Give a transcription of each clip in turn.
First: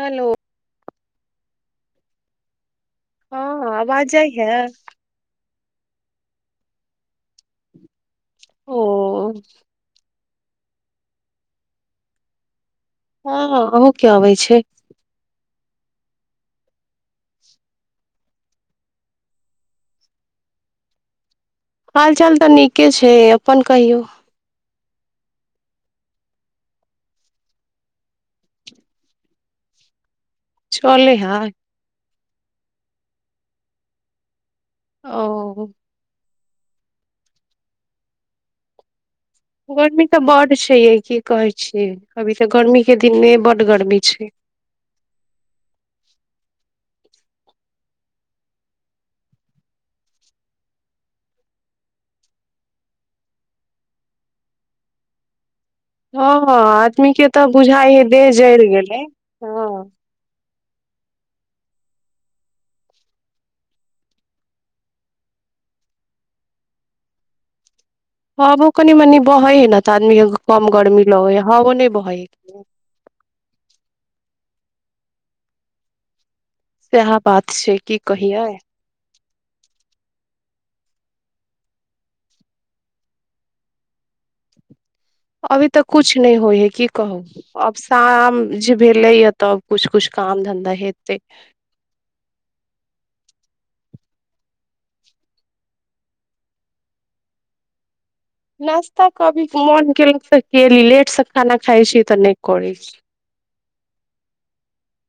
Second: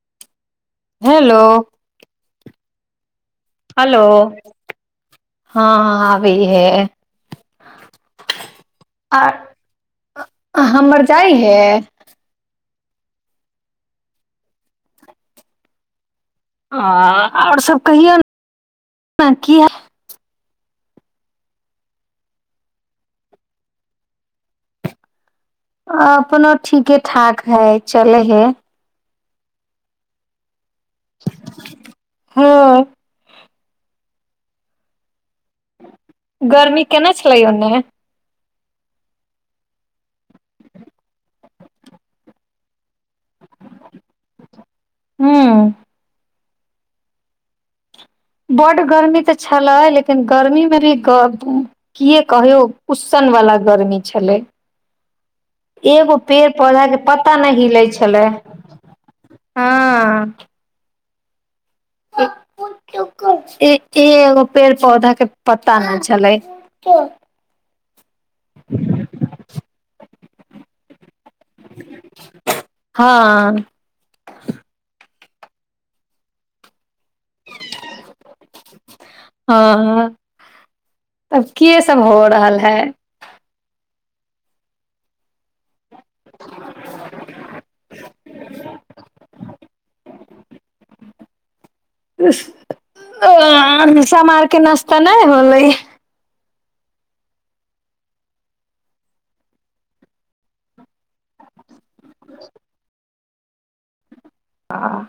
Hello hello हँ hello आबाज जाय ये हँ हँ आबै ये ओ हमर जाइ ए हँ अहुं केअबै छै आ आओर सब कहियौ ने क ह हाल चाल तऽ नीके छै अपन कहियौ अपनो ठीके ठाक हय चलै हय चले हय हँ ओ गर्मी केना छलै ओन्ने गवर्नमेंट तऽ बड़ छै। की कहि छी? अभी तऽ गर्मीके तने बड गर्मी छै। ह बड़ गर्मी तऽ छलै, लेकिन गर्मीमे सेहो की कहियौ, बहुत उसनगर गर्मी छलै। एगो हँ, पेड़ हँ पौधा आदमीे के पता तऽ नहि हिलै बुझाइ हे, छलै देह जरि गेलै हँ ई तऽ एगो पेड़-पौधो तक नहि हिलै छलै। हब कनि मननि बै हँ ने, तऽ आदमीकेँ नीक लगै छै। कम गरमी ल य ह ओ नहि बहइ आ सएह बात छै की कहियै हँ, आब की सभ भऽ रहल छै? अभी तऽ किछु नहि होइ छै। की कहू, आब साँझ भेले पर किछु-किछु हवा चलै छै। काम धन्धा हत समारके नाश्ता नहि होलै। नास्तो अभी मोन नहि करै छै। की, लेटसँ खाना खाइ छी, तऽ नास्ता नहि करै छी। हँ,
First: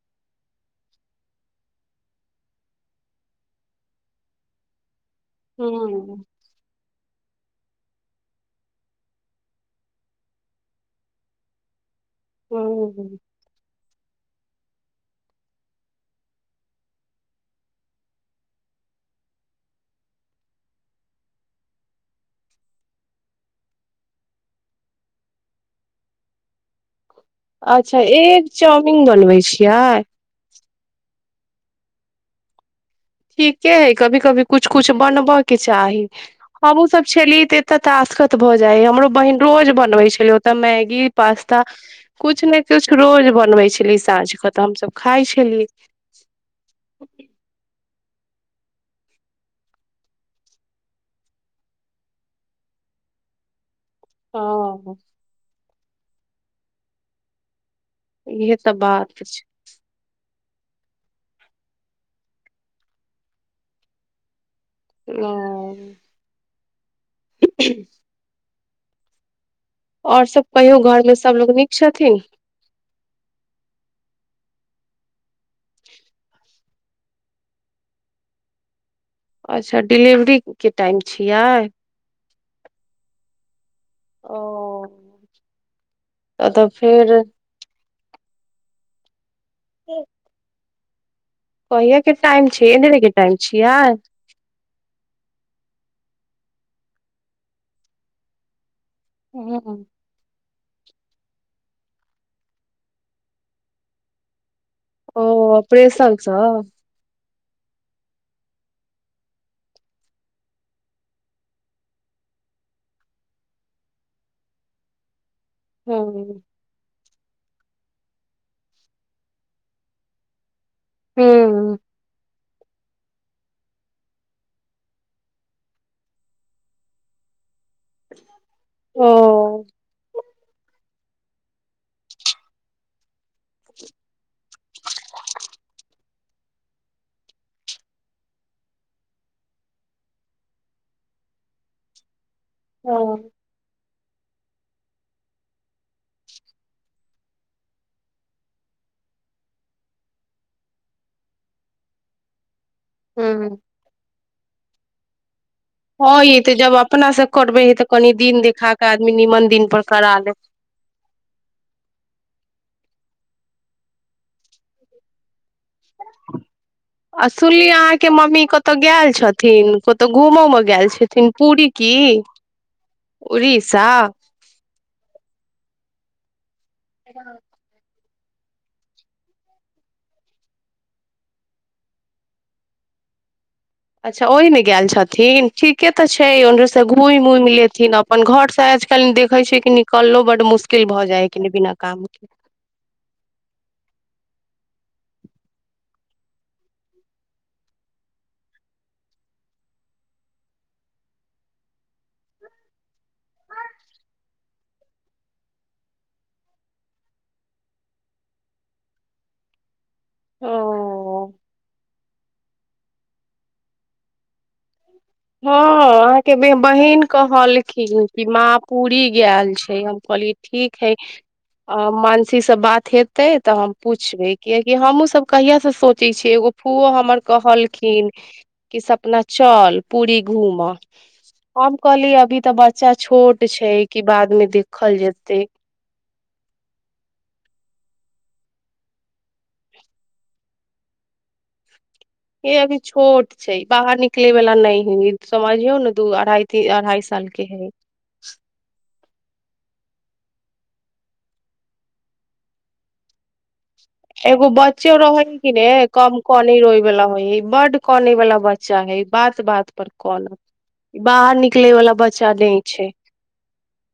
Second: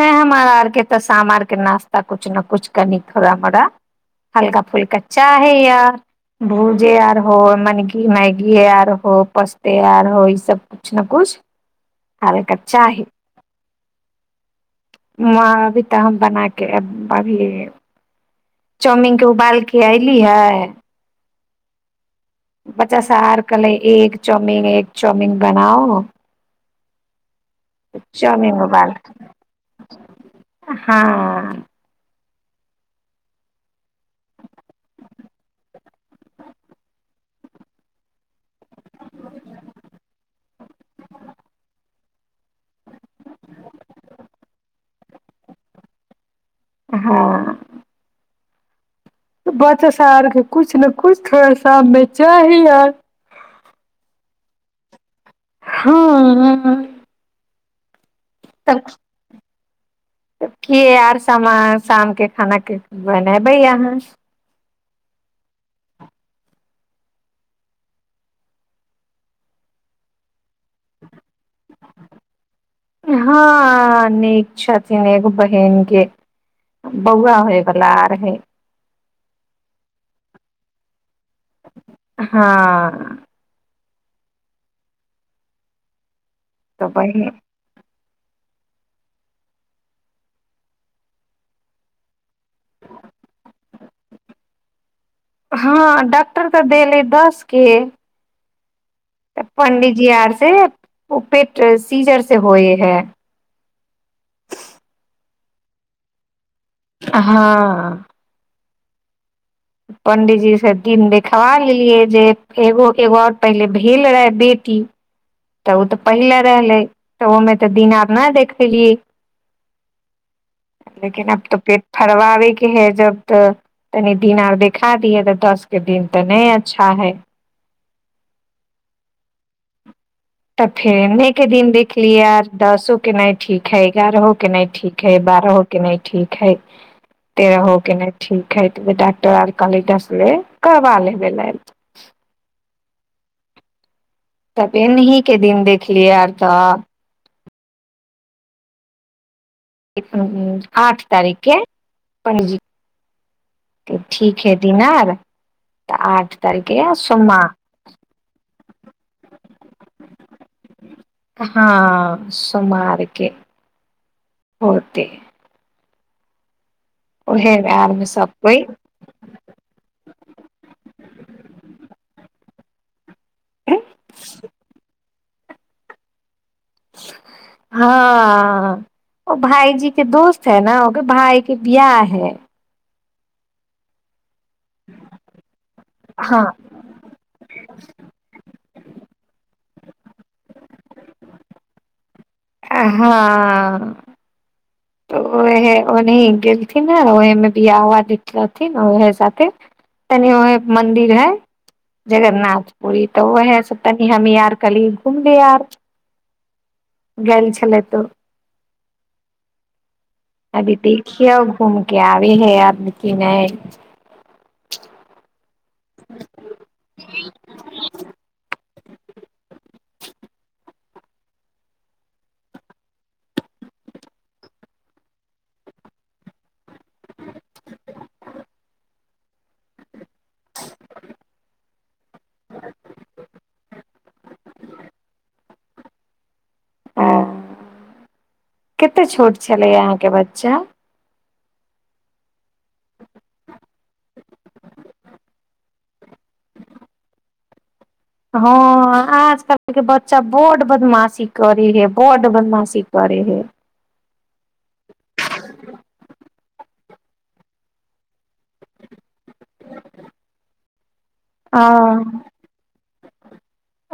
हमरा आरके तऽ साँझमे नास्तामे किछु ने किछु, कनि-थोड़ा हल्का-फुल्का खाइ छी। चाहे यार हूँ भुजा जे आर हो मैगी, पोस्ता, आर हो किछु ने किछु हल्का-फुल्का खाइ छी। हरे कच्चा ह हूँ आब तऽ हम चाउमीन उबालि कऽ अयली हँ। बच्चा सभ कहै लगल, एकटा चाउमीन बनाउ, एकटा चाउमीन बनाउ। अच्छा एग चाउमीन बनबै छियै हँ ठीके हइ। कहियो-कहियो किछु ने किछु बनबयके चाही। हमहूँसभ जखन एतय छलियै, तऽ साँझकेँ तासखत भऽ जाइत छल। हमर बहिन रोज मैगी, पास्ता आ किछु ने किछु बनबैत छलै, तऽ हमसभ साँझकेँ मिलि कऽ खाइत छलियै। हँ बच्चा आरके तऽ साँझमे किछु ने किछु थोड़ा-बहुत खाइके चाही आर। ह हँ हँ इहे तऽ बात छै तऽ की आर सामान शामके खानाके बनेबै अहाँ ओ [inaudible] आओर सभ कहियो घर मे सबलोग नीक छथिन हँ नीक छथिन एगो बहन के बौआ होयवला आर है अच्छा डिलिवरी के टाइम छियै हां ओ तऽ फिर एक कहहिए क टाइम छै ए ले टाइम छै यार हँ डॉक्टर तऽ देलै दसके तऽ हँ पंडितजी आर से ओ पेट सीजर से होए हय ओ अपरेशन सँ हँ पण्डीजीसँ दिन देखबा लेलियै जे एगो एगो आओर पहिले भेल रहए बेटी तऽ ओ तऽ पहिले हूँ रहलै तऽ ओहिमे तऽ दिन आर नहि देखेलियै लेकिन अब तऽ पेट फरबाबैग के हे जब तऽ तनि दिन आर देखा दिये तऽ दस के दिन तऽ नहि अच्छा है ओ तऽ फेर एन्नहँके दिन देखलियै आर दसोके नहि ठीक हइ एगारहोके नहि ठीक हइ बारहहोके नहि ठीक हइ तेरहहोके नहि ठीक हइ तऽ डॉक्टर आर कहलै दस बेे करबा लेबै ल ओ तऽ पेनह के दिन देखलियै आर तऽ आठ तारीख के हँ ह ठीक हे दिन आर तऽ हँ आठ ई तऽ तारीख जब के अपना से सोमवार करबे हे तऽ कनि दिन देखा कऽ आदमी निमन दिन पर करा ले हँ के होत आ सुनलियै आर मे अहाँके सब मम्मी कोइ कतहु गेल छथिन कतहु घूमो मे गेल छथिन पूरी की हँ उड़ीसा हँ हँ ओ भायजी के दोस्त हय न ओकर भाय के बिआह हय ओहि ने गेल छथिन ठीके ते छै हँ ओने से घुमि उमि लेथिन अपन घर से कनि देखै छियै कि निकललो बड मुश्किल भऽ जाइ ह कि बिना काम के हँ तऽ उएहे ओनाह गेलथििन हे ओहमे बिय उआ नख रहथिन उएह साथे तनि ओह मन्दिर हइ जगन्नाथपुरी तऽ उएहसँ तनि हमी आर कहलियी घुमली आर गेल छलै तऽ अभी ओ देखिए घूम के आब ी हे आर नक नहि हँ अहाँके बहन कहलखिन कि माँ पूरी गैल छै हम कहलियै ठीक है मानसीसँ बात हेतै तऽ हम पूछबै कियकि हमहूँ सब कहियासँ से सोचै छियै एगो फूओ हमर कहलखिन कि सपना चल पूरी घूमऽ हम कहली अभी तऽ बच्चा छोट छै कि बाद मे देखल जेतै ह कते छोट छलै अहाँके बच्चा हे अभी छोट छै बाहर निकले वला नहि हए समझियौ ने दू अढ़ाए अढ़ाई साल के हय हँ आजकलके बच्चा बड बदमाशी करे है बड बदमाशी करे है एगो बच्चो रहै हय कि ने कम कने रोय बाला होइ है बर्ड काने वाला बच्चा है बात बात पर कानत बाहर आ निकले वाला बच्चा नहि छै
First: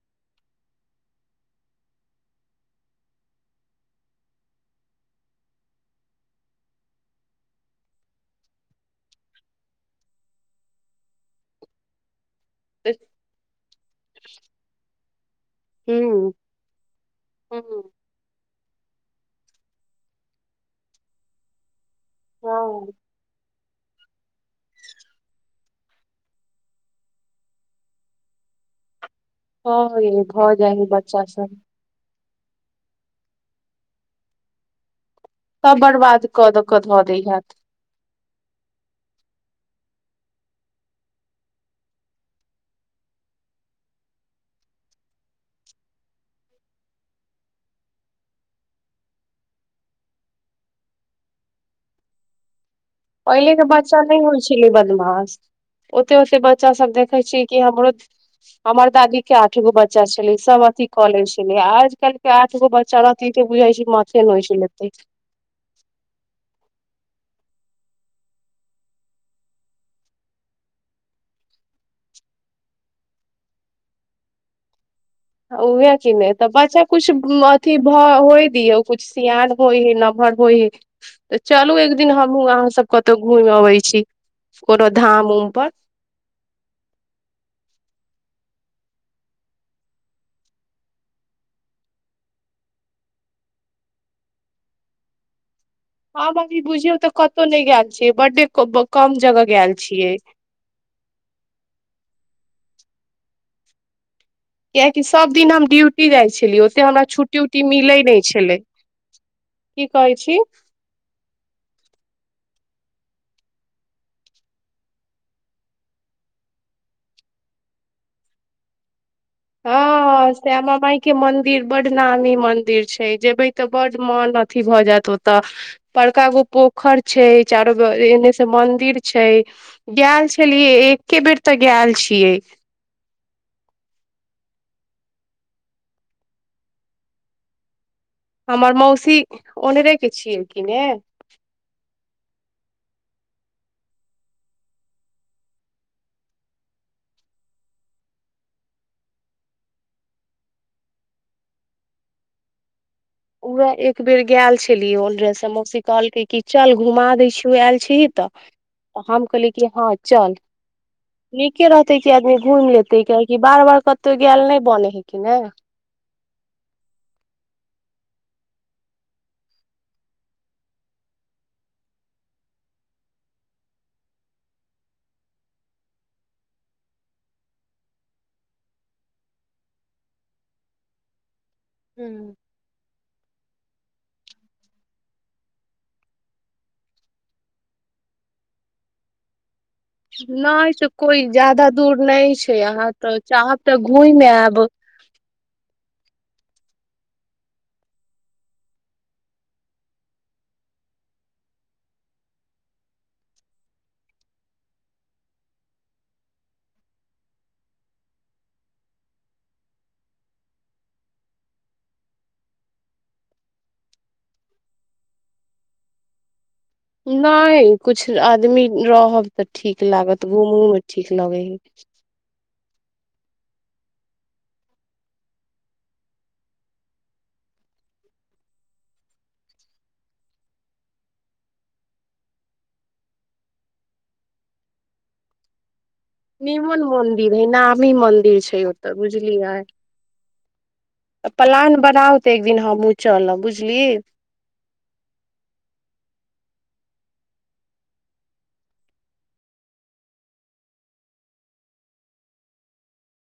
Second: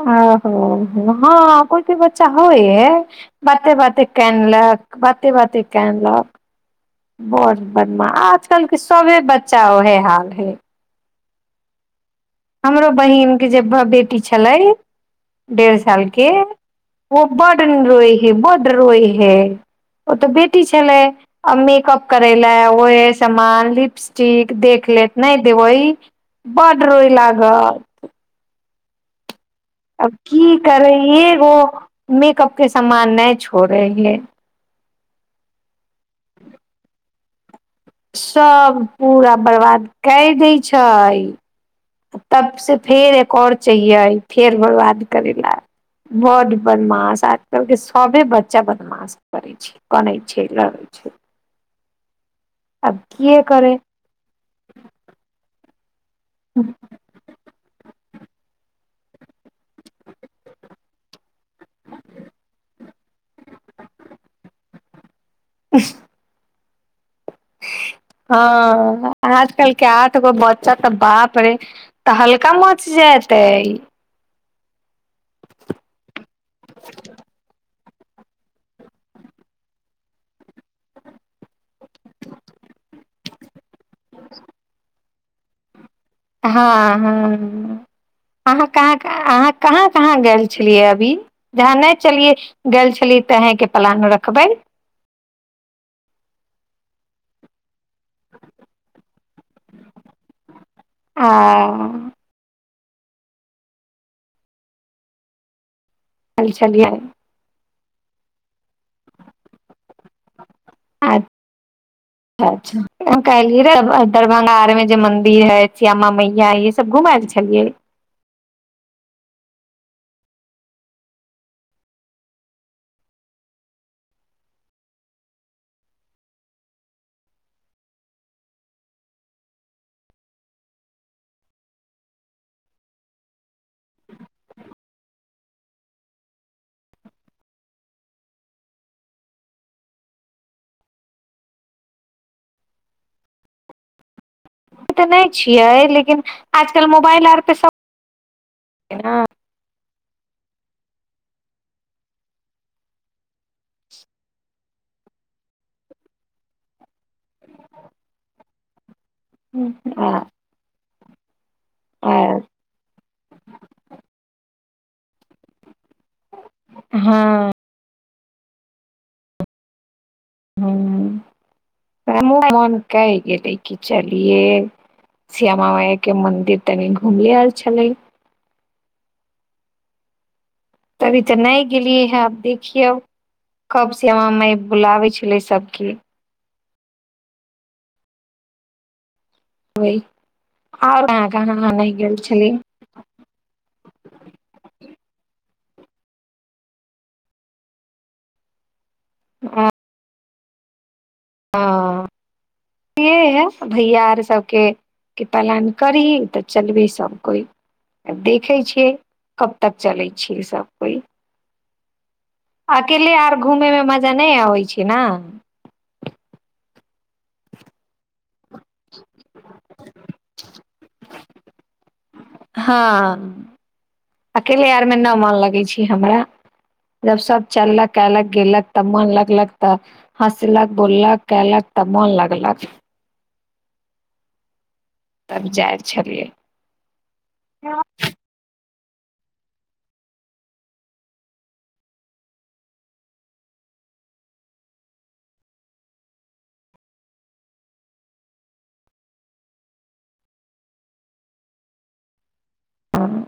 ओ हो हो हँ कोइ कोइ बच्चा होइ हइ बाते बाते कानलक बाते बाते कानलक बड बढ़िआँ आजकलके सभे बच्चा उएहे हाल हइ हमरो बहिन के जे बेटी छलै डेढ़ साल के हूँ ओ बड हूँ रोय हे बड रोए हे ओ तऽ बेटी छलै आ मेकअप करैला हँ ओहे सामान लिपस्टिक देख लेत नहि देबै बड रोई लाग गत हँ अब यै भऽ की जाइ हय करै बच्चा एगो सब मेकअप के सामान नहि छोड़े है तब बर्बाद करके दऽ दै है सभ पूरा बरबाद कय दै छै तबसँ फेर एक आर चाहियै फेर बरबाद करय ल बड्ड बदमाश आजकलके सभे बच्चा बदमाश करै छै कनै छै लड़ै छै आब किए पहिलेके करे बच्चा नहि होइ छलै बदमाश ओते ओते बच्चा सब देखै छियै कि हमरो हमर दादी के आठ गो बच्चा छलै सभ अथी कऽ ले छलै आज कल के आठ गो बच्चा रहतै तऽ बुझाए छै माथे नौइच लेतै [unintelligible] हँ आजकल के आठ गो बच्चा तऽ बाप रे तहल्का मच जेतै ओहे कि नै तऽ बच्चा कुछ अथी होय दिय कुछ सियान होइ हे नमहर होय हे तऽ चलू एक दिन हमहु अहाँ सब कतौ घुमि अबे छी छी कोनो धाम उम पर हँ हँ अहाँ कहाँ कहाँ अहाँ कहाँ कहाँ गेल छलियै अभी जहाँ नहि चलियै गेल छलियै तहँके प्लान रखबै हँ अभी बुझियौ तऽ कत नहि गेलल बड कम जगह गेल छियै आ कियाकि सब दिन हम ड्यूटी टी जाइ छलियै ओते हमरा छट्टी उट्टी मी बिलै नहि छल किी कहै छी अच्छा-अच्छा। कहलियै रहए ने, दरभंगामे जे श्यामा मायके मन्दिर हइ, ओ सभ घुमाय लेल गेल छलियै। हँ, श्यामा माइके मन्दिर बड्ड नामी मन्दिर छै। जेयबै तऽ बड्ड मन प्रसन्न भऽ जायत। ओतय बड़का गो पोखरि छै, चारू कात मन्दिर छै। हम एक्के बेर ओतय गेल छियै। हमर मौसी ओनहि रहै छथि ने? तऽ नहि छियै लेकिन आजकल मोबाइल आर तऽ सब [unintelligible] न उरा एक बेर ग छै ओहि समय मौसी कहलकै, चल, घुमा दै छी। आयले छीही तऽ। तऽ हम कहली कि हँ चल नीके रहै छै। आदमी घूमि लेत तऽ नीक लागै छै, काहेकि बार-बार कतौ जायबो नहि होइ छै। बने ह क हँ हँ, हमहूँक मोन कहलकै जे चलियै, श्यामा माइके मन्दिर तनि घुमि अयल जाय। तखन हमसभ ओतय घुमय गेल छलियै। [unintelligible] तऽ नहि गेलियै हूँ हे अब देखियौ कब श्यामा माइ सभकेँ बुलाबै छथि, से केओ नहि जनै छै। नहि तऽ, आओर कोनो कहाँ बेसी कहाँ दूर गेल नहि छली छै। जखन चाहब, तखन घूमि आयब। हँ हँ, ई तऽ हइ भैया। आर सभकेँ जँ मन करतै तऽ चलब। देखै छी, सभकेँ कहियासँ समय भेटै छै। अकेले घूमयमे तऽ मजा नहि अबै छै ने। नहि, किछु आदमी रहत तऽ घूमयमे नीक लागत। एक-दोसरासँ गप्पो होइत रहै छै, तखन घूमयमे बेसी मजा अबै छै। हँ, अकेले हमरा मन नहि लगै छै। जखन सभ संग चललक, गप्प-गोष्ठी भेल, हँसी-मजाक भेल, तखन मोन खूब लगलक। त विचार नीक मन्दिर हइ, बड्ड नामी मन्दिर छै। तऽ बुझलिए तऽ प्लान बनाउ तऽ एक दिन हमहूँ चलब बुझलियी हँ